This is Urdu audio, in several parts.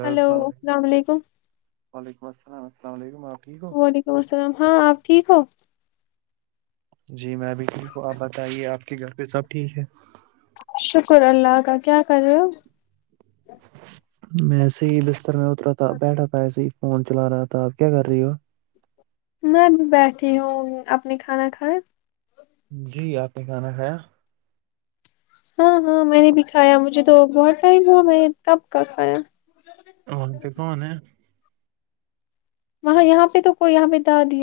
ہلو السلام علیکم وسلام السلام علیکم آپ ٹھیک ہو وعلیکم السلام ہاں آپ ٹھیک ہو جی میں بھی ٹھیک ہوں آپ بتائیے آپ کے گھر پہ سب ٹھیک ہے شکر اللہ کا کیا کر رہے ہو؟ میں س لستر میں اترا تھا بیٹھا پایا س فون چلا رہا تھا آپ کیا کر رہی ہو میں بیٹھی ہوں اپنی کھانا کھائے جی آپ نے کھانا کھایا ہاں ہاں میں نے بھی کھایا مجھے تو بہت ٹائم ہوا میں کب کا کھایا وہاں پہ کون ہے وہاں یہاں پہ تو کوئی یہاں پہ تو آ دے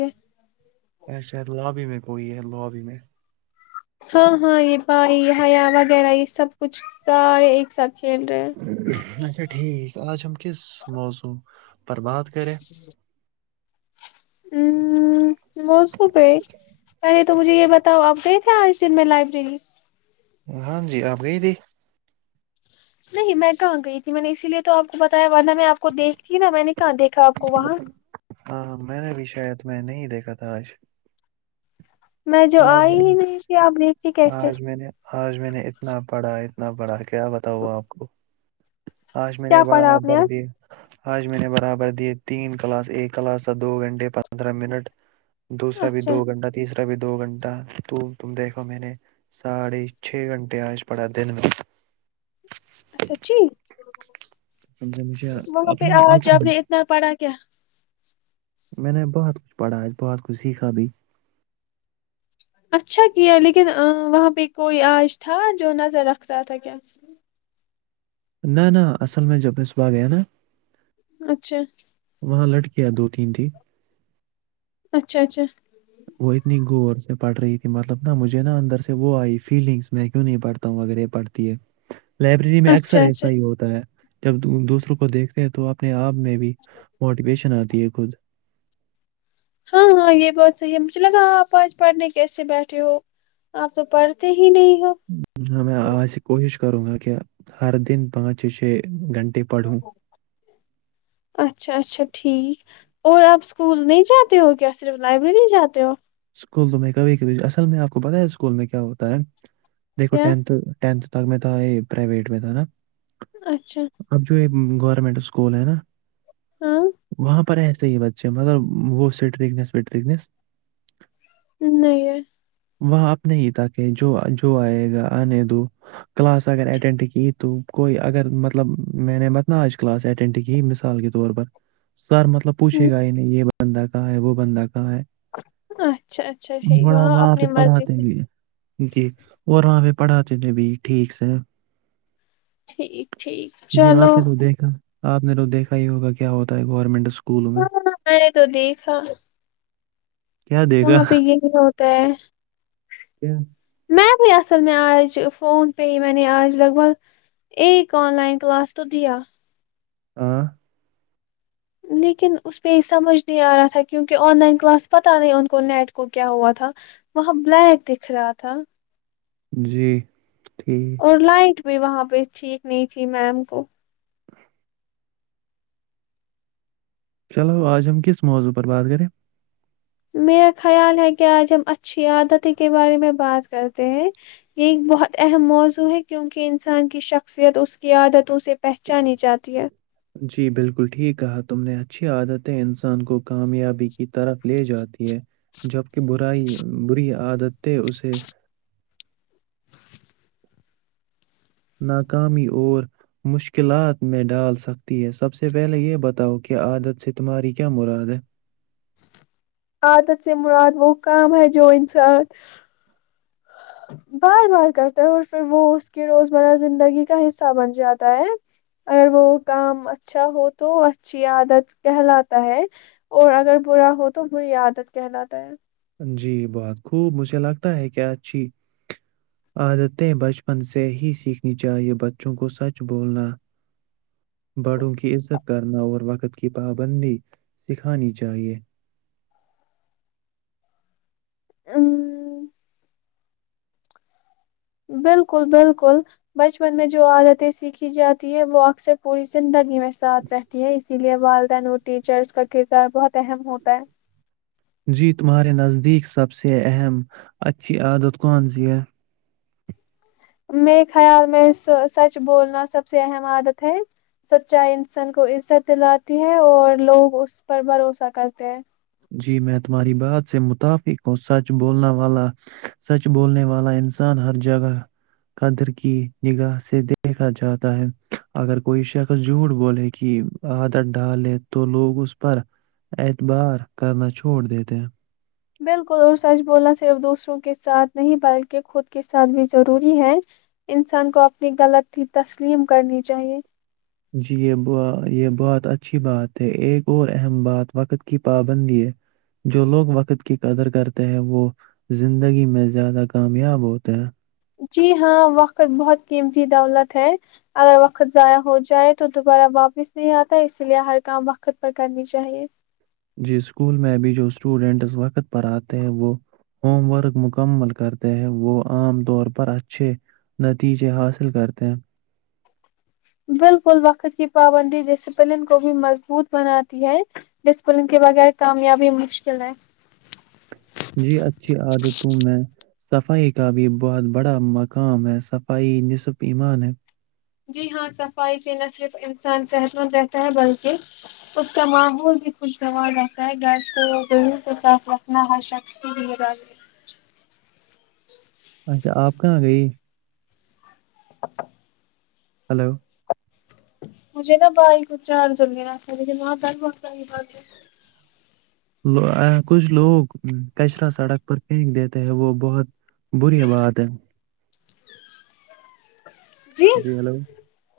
اچشا لابی میں کوئی ہے لابی میں ہاں ہاں یہ پائی ہیا وغیرہ اس سب کچھ سارے ایک ساتھ کھیل رہے ہیں اچھا ٹھیک آج چ ہم کس موضع پر باد کرے ہ مو پ ہے پہلے تو مجھے یہ بتاؤ آپ گئے تھے آج اس دن میں لائبریری ہاں جی آپ گئی ت نہیں میں کہاں گئی تھی میں نے اسی لیے تو آپ کو بتایا والدہ میں آپ کو دیکھتیھی نا میں نے کہاں دیکھا آپ کو وہاں ہاں میں نے بھی شاید میں نہیں دیکھا تھا آج میں جو آج آئی میں ہی نہیں تھی آپ دیکھتی کیسے نے آج میں نے اتنا پڑھا اتنا بڑا کیا بتا ہوا آپ کو آج میں کیا نے پڑھا آپ نے برابر آج دیے آج میں نے برابر دیے تین کا کلاس ایک کلاس کا دو گھنٹے پندرہ منٹ دوسا بھی اچھا دو گنٹہ تیسرا [unintelligible] دو گھنٹہ تو تم دیکھو میں نے ساڑھے چھ گھنٹے آج پڑا دن میں سچی سمجھا مجھے وہاں پہ اپنا آج آنکھوں آپ میں نے اتنا پڑھا کیا میں نے بہت کچھ پڑھاج بہت کچھ سیکھا بھی اچھا کیا لیکن وہاں پہ کوئی آج تھا جو نظر رکھتا تھا کیا نہ نہ اصل میں جبصبح گیا نا اچھا لٹ کے دو تین ت اچھا اچھا وہ اتنی غور سے پڑھ رہی تھی مطلب نا مجھے نا اندر سے وہ آئی فیلنگس میں کیوں نہیں پڑھتا ہوں اگر یہ پڑھتی ہے لائبریری میں اچھا اکثر اچھا ایسا ہی ہوتا ہے جب دوسروں کو دیکھتے ہیں تو اپنے آپ میں بھی موٹیویشن آتی ہے خود ہاں ہاں یہ بات صحیح ہے مجھے لگا آپ آج پڑھنے کیسے بیٹھے ہو آپ تو پڑھتے ہی نہیں ہو میں آج سے کوشش کروں گا کیا ہر دن پانچ چھ گھنٹے پڑھوں اچھا اچھا ٹھیک اور آپ اسکول نہیں جاتے ہو کیا صرف لائبریری نہیں جاتے ہو اسکول تو میں کبھی کبھی اصل میں آپ کو پتا ہے اسکول میں کیا ہوتا ہے دیکھو کیا ٹھ ٹھ لگ میں تھا یہ پرائیویٹ میں تھا نا اچھا گورمنٹ سکول ہے نا ہاں وہاں پر ایسے ہی بچے مطلب وہ سٹرنیس وٹرنیس نہیں ہے وہاں اپنے ہی تک ہے جو جو آئے گا آنے دو کلاس اگر اٹینڈ کی تو کوئی اگر مطلب میں نے مت ن آج کلاس اٹینڈ کی مثال کے طور پر سر مطلب پوھے گا نہیں یہ ب بندہ کہاں ہے وہ بندہ کہاں ہے اچھا اچھا ٹھیک ہے بڑا ہاں وہاں پہ اپنی مرضی پڑھاتے سے بھی جی اور وہاں پہ پڑھاتے تھ بھی ٹھیک سے ٹھیک ٹھیک جی چلو آپ نے تو دیکھا آپ نے تو دیکھا ہی ہوگا کیا ہوتا ہے گورنمنٹ اسکول میں ہاں ہاں میں نے تو دیکھا کیا دے گا وہاں پہ یہی ہوتا ہے کیا می بھی اصل میں آج فون پہ ہی میں نے آج لگ بھگ ایک آن لائن کلاس تو دیا ہ [inaudible] لیکن اس پہ سمجھ نہیں ا رہا تھا کیونکہ ان لائن کلاس پتہ نہیں ان کو نیٹ وہ کیا ہوا تھا وہاں بلیک جی ٹھیک اور لائٹ بھی وہاں پہ ٹھیک نہیں تھی میم کو چلو آج ہم کس موضوع پر بات کریں میرا خیال ہے کہ آج ہم اچھی عادتیں کے بارے میں بات کرتے ہیں یہ ایک بہت اہم موضوع ہے کیونکہ انسان کی شخصیت اس کی عادت تے پہچانی جاتی ہے جی بالکل ٹھیک کہا تم نے اچھی عادتیں انسان کو کامیابی کی طرف لے جاتی ہے جبک برائی بری عادتیں اسے ناکامی اور مشکلات میں ڈال سکتی ہے، سب سے پہلے یہ بتاؤ کہ عادت سے تمہاری کیا مراد ہے عادت سے مراد وہ کام ہے جو انسان بار بار کرتا ہے اور پھر وہ اس کی روزمرہ زندگی کا حصہ بن جاتا ہے اگر وہ کام اچھا ہو تو اچھی عادت کہلاتا ہے اور اگر برا ہو تو بری عادت کہلاتا ہے جی بہت خوب مجھے لگتا ہے کہ اچھی عادتیں بچپن سے ہی سیکھنی چاہیے بچوں کو سچ بولنا بڑوں کی عزت کرنا اور وقت کی پابندی سکھانی چاہیے ہ [inaudible] بالکل بالکل بچپن میں جو عادتیں سیکھی جاتی ہیں وہ اکثر پوری زندگی میں ساتھ رہتی ہیں اسی لیئے والدین اور ٹیچرس کا کردار بہت اہم ہوتا ہے جی تمہارے نزدیک سب سے اہم اچھی عادت کون سی ہے میرے خیال میں سچ بولنا سب سے اہم عادت ہے سچائی انسان کو عزت دلاتی ہے اور لوگ اس پر بھروسہ کرتے ہیں جی میں تمہاری بات سے متفق ہوں سچ بولنا والا سچ بولنے والا انسان ہر جگہ قدر کی نگاہ سے دیکھا جاتا ہے اگر کوئی شخص جھوٹ بولے کی عادت ڈالے تو لوگ اس پر اعتبار کرنا چھوڑ دیتے ہیں بالکل اور سچ بولنا صرف دوسروں کے ساتھ نہیں بلکہ خود کے ساتھ بھی ضروری ہے انسان کو اپنی غلط تسلیم کرنی چاہیئے جی یہ ب یہ بہت اچھی بات ہے ایک اور اہم بات وقت کی پابندی ہے جو لوگ وقت کی قدر کرتے ہیں وہ زندگی میں زیادہ کامیاب ہوتے ہیں جی ہاں وقت بہت قیمتی دولت ہے اگر وقت ضائع ہو جائے تو دوبارہ واپس نہیں آتا اس لیے ہر کام وقت پر کرنی چاہیے ج اسکول میں بھی جو اسٹوڈنٹس وقت پر آتے ہیں وہ ہوم ورک مکمل کرتے ہیں وہ عام طور پر اچھے نتیجے حاصل کرتے ہیں بالکل وقت کی پابندی ڈسپلن کو بھی مضبوط بناتی ہے ڈسپلن کے بغیر کامیابی مشکل ہے جی اچھی عادتوں میں صفائی کا بھی بہت بڑا مقام ہے صفائی نصف ایمان ہے جی ہاں صفائی سے نہ صرف انسان صحت مند رہتا ہے بلکہ اس کا ماحول بھی خوشگوار رہتا ہے گیس کو گیہوں کو صاف رکھنا ہر شخص کی ذمہ داری اچھا آپ کہاں گئی [unintelligible] ہلو مجھے نا بائک چار جلے رہتا لیکن وہاں ت م کچھ لوگ کچرا سڑک پر پھینک دیتے ہیں وہ بہت بری بات ہے جی ہیلو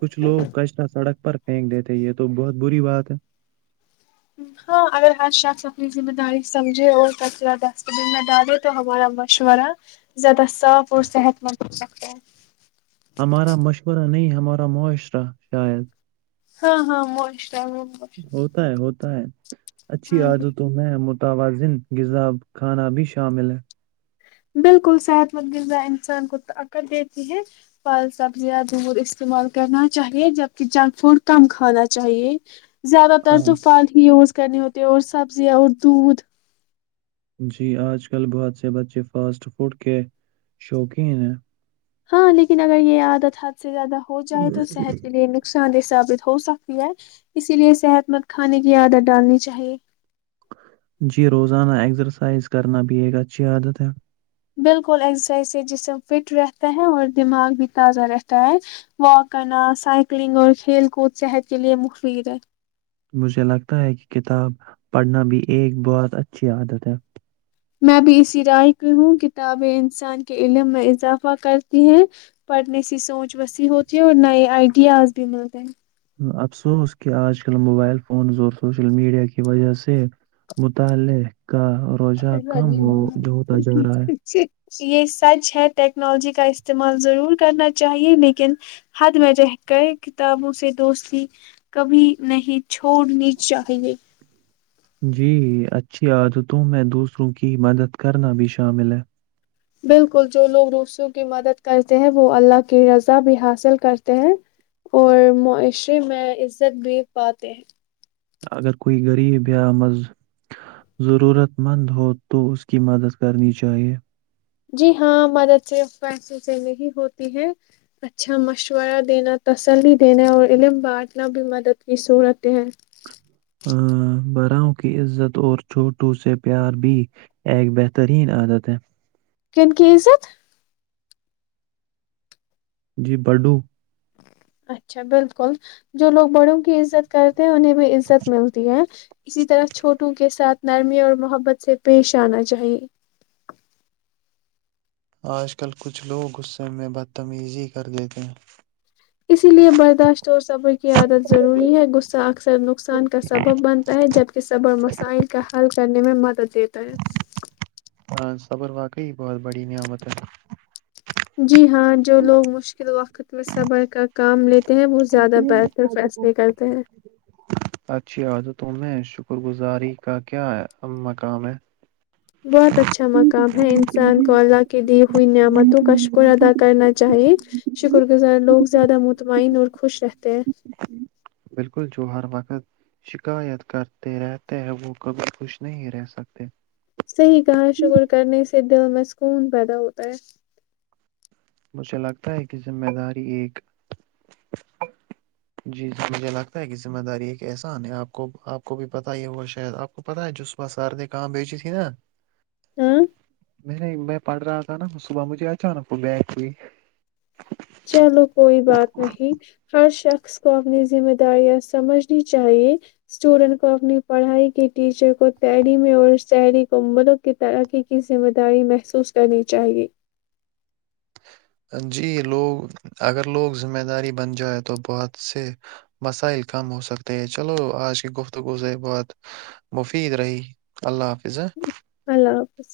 کچھ لوگ کش سڑک پر پھینک دیتے یہ تو بہت بری بات ہے ہاں اگر ہر شخص اپنی ذمہ داری سمجھے اور سب ز دستبین میں ڈالے تو ہمارا مشورہ زیادہ صاف اور صحت مند ہو سکتا ہے ہمارا مشورہ نہیں، ہمارا معاشرہ شاید ہاں ہاں مش ہوتا ہے ہوتا ہے [inaudible] ہاں جی توازن غذاب کھانا بھی شامل ہے بالکل صحت مند غذا انسان کو طاقت دیتی ہے پھل سبزیاں دور استعمال کرنا چاہیے جبکہ جنک فوڈ کم کھانا چاہیے زیادہ تر آ، تو فال ہی یوز کرنی ہوتی اور سبزیاں اور دودھ جی آج کل بہت سے بچے فاسٹ فوڈ کے شوقین ہیں ہاں لیکن اگر یہ عیاادت تھا سے زیادہ ہو جائے تو صحت کے لیے نقصان حساب ہو سکتی ہے اسی لیے صحت مند کھانے کی عادت ڈالنی چاہیے جی روزانہ ایکسرسائز کرنا بھی ایک اچھی عادت ہے بالکل ایکگزرسائز سے جسم فٹ رہتا ہے اور دماغ بھی تازہ رہتا ہے واک کرنا سائیکلنگ اور کھیل کود صحت کے لئے مخفید ہے مجھے لگتا ہے کہ کتاب پڑھنا بھی ایک بہت اچھی عادت ہے میں بھی اسی رائے کی ہوں کتابیں انسان کے علم میں اضافہ کرتی ہیں پڑھنے سے سوچ وسیع ہوتی ہے اور نئے آئیڈیاز بھی ملتے ہیں افسوس کہ آج کل موبائل فونز اور سوشل میڈیا کی وجہ سے مطالعہ کا روزہ کم ہو ہیں ہوتا جا رہا ہے یہ سچ ہے ٹیکنالوجی کا استعمال ضرور کرنا چاہیئے لیکن حد میں رہ کر کتابوں سے دوستی کبھی نہیں چھوڑنی چاہے جی اچھی عادتوں میں دوسروں کی مدد کرنا بھی شامل ہے بالکل جو لوگ دوسروں کی مدد کرتے ہیں وہ اللہ کی رضا بھی حاصل کرتے ہیں اور معاشرے میں عزت بھی پاتے ہیں اگر کوئی گریب یا ضرورت مند ہو تو اسکی مداد ضرور کرنا چائے جی ہاں مدد صرف فیص سے نہیں ہوتی ہے اچھا مشورہ دینا تسلی دینا اور علم بانٹنا بھی مدد کی صورت ہے براؤں کی عزت اور چھوٹوں سے پیار بھی ایک بہترین عادت ہے کم کی عزت جی بڈو اچھا بالکل جو لوگ بڑوں کی عزت کر انہیں میں بھی عزت ملتی ہے اسی طرح چھوٹوں کے ساتھ نرمی اور محبت سے پیش آنا چاہیے آج کل کچھ لوگ غصے میں بدتمیزی کر دیتے ہیں اسی لیے برداشت اور صبر کی عادت ضروری ہے غصہ اکثر نقصان کا سبب بنتا ہے جبکہ صبر مسائل کا حل کرنے میں مدد دیتا ہے ہاں صبر واقعی بہت بڑی نعمت ہے جی ہاں جو لوگ مشکل وقت میں صبر کا کام لیتے ہیں وہ زیادہ بہتر فیصلے کرتے ہیں تمیں شکر گزاری کا کیا مقام ہے بہت اچھا مقام ہے انسان کو اللہ کے لیے ہوئی نعمتوں کا شکر ادا کرنا چاہیے شکر گزار لوگ زیادہ مطمئن اور خوش رہتے ہیں بالکل جو ہر وقت شکایت کرتے رہتے ہیں وہ کبھی خوش نہیں رہ سکتے صحیح کہاں شکر کرنے سے دل م سکون پیدا ہوتا ہے مجھے لگتا ہے کہ ذمہ داری ایک جی جی مجھے لگتا ہے کہ ذمہ داری ایک احسان ہے آپ کو آپ کو بھی پتا ہے وہ شاید آپ کو پت ہے ج صبح سرد کہاں بیچی تھی نا ہاں میں نہیں میں پڑ رہا تھا نا صبح مجھے اچان نا بیگ جٹ چلو کوئی بات نہیں ہر سکس کو اپنی جممیداری سمجھنی چائے سٹوڈنٹ کو اپنی پڑھیی اور ٹیچر کو اپنے اور سحری کی ترککی کرنی چائے جی لوگ اگر لوگ ذمہ داری بن جائے تو بہت سے مسائل کم ہو سکتے ہیں چلو آج کی گفتگوز بہت مفید رہی اللہ حافظ اللہ حافظ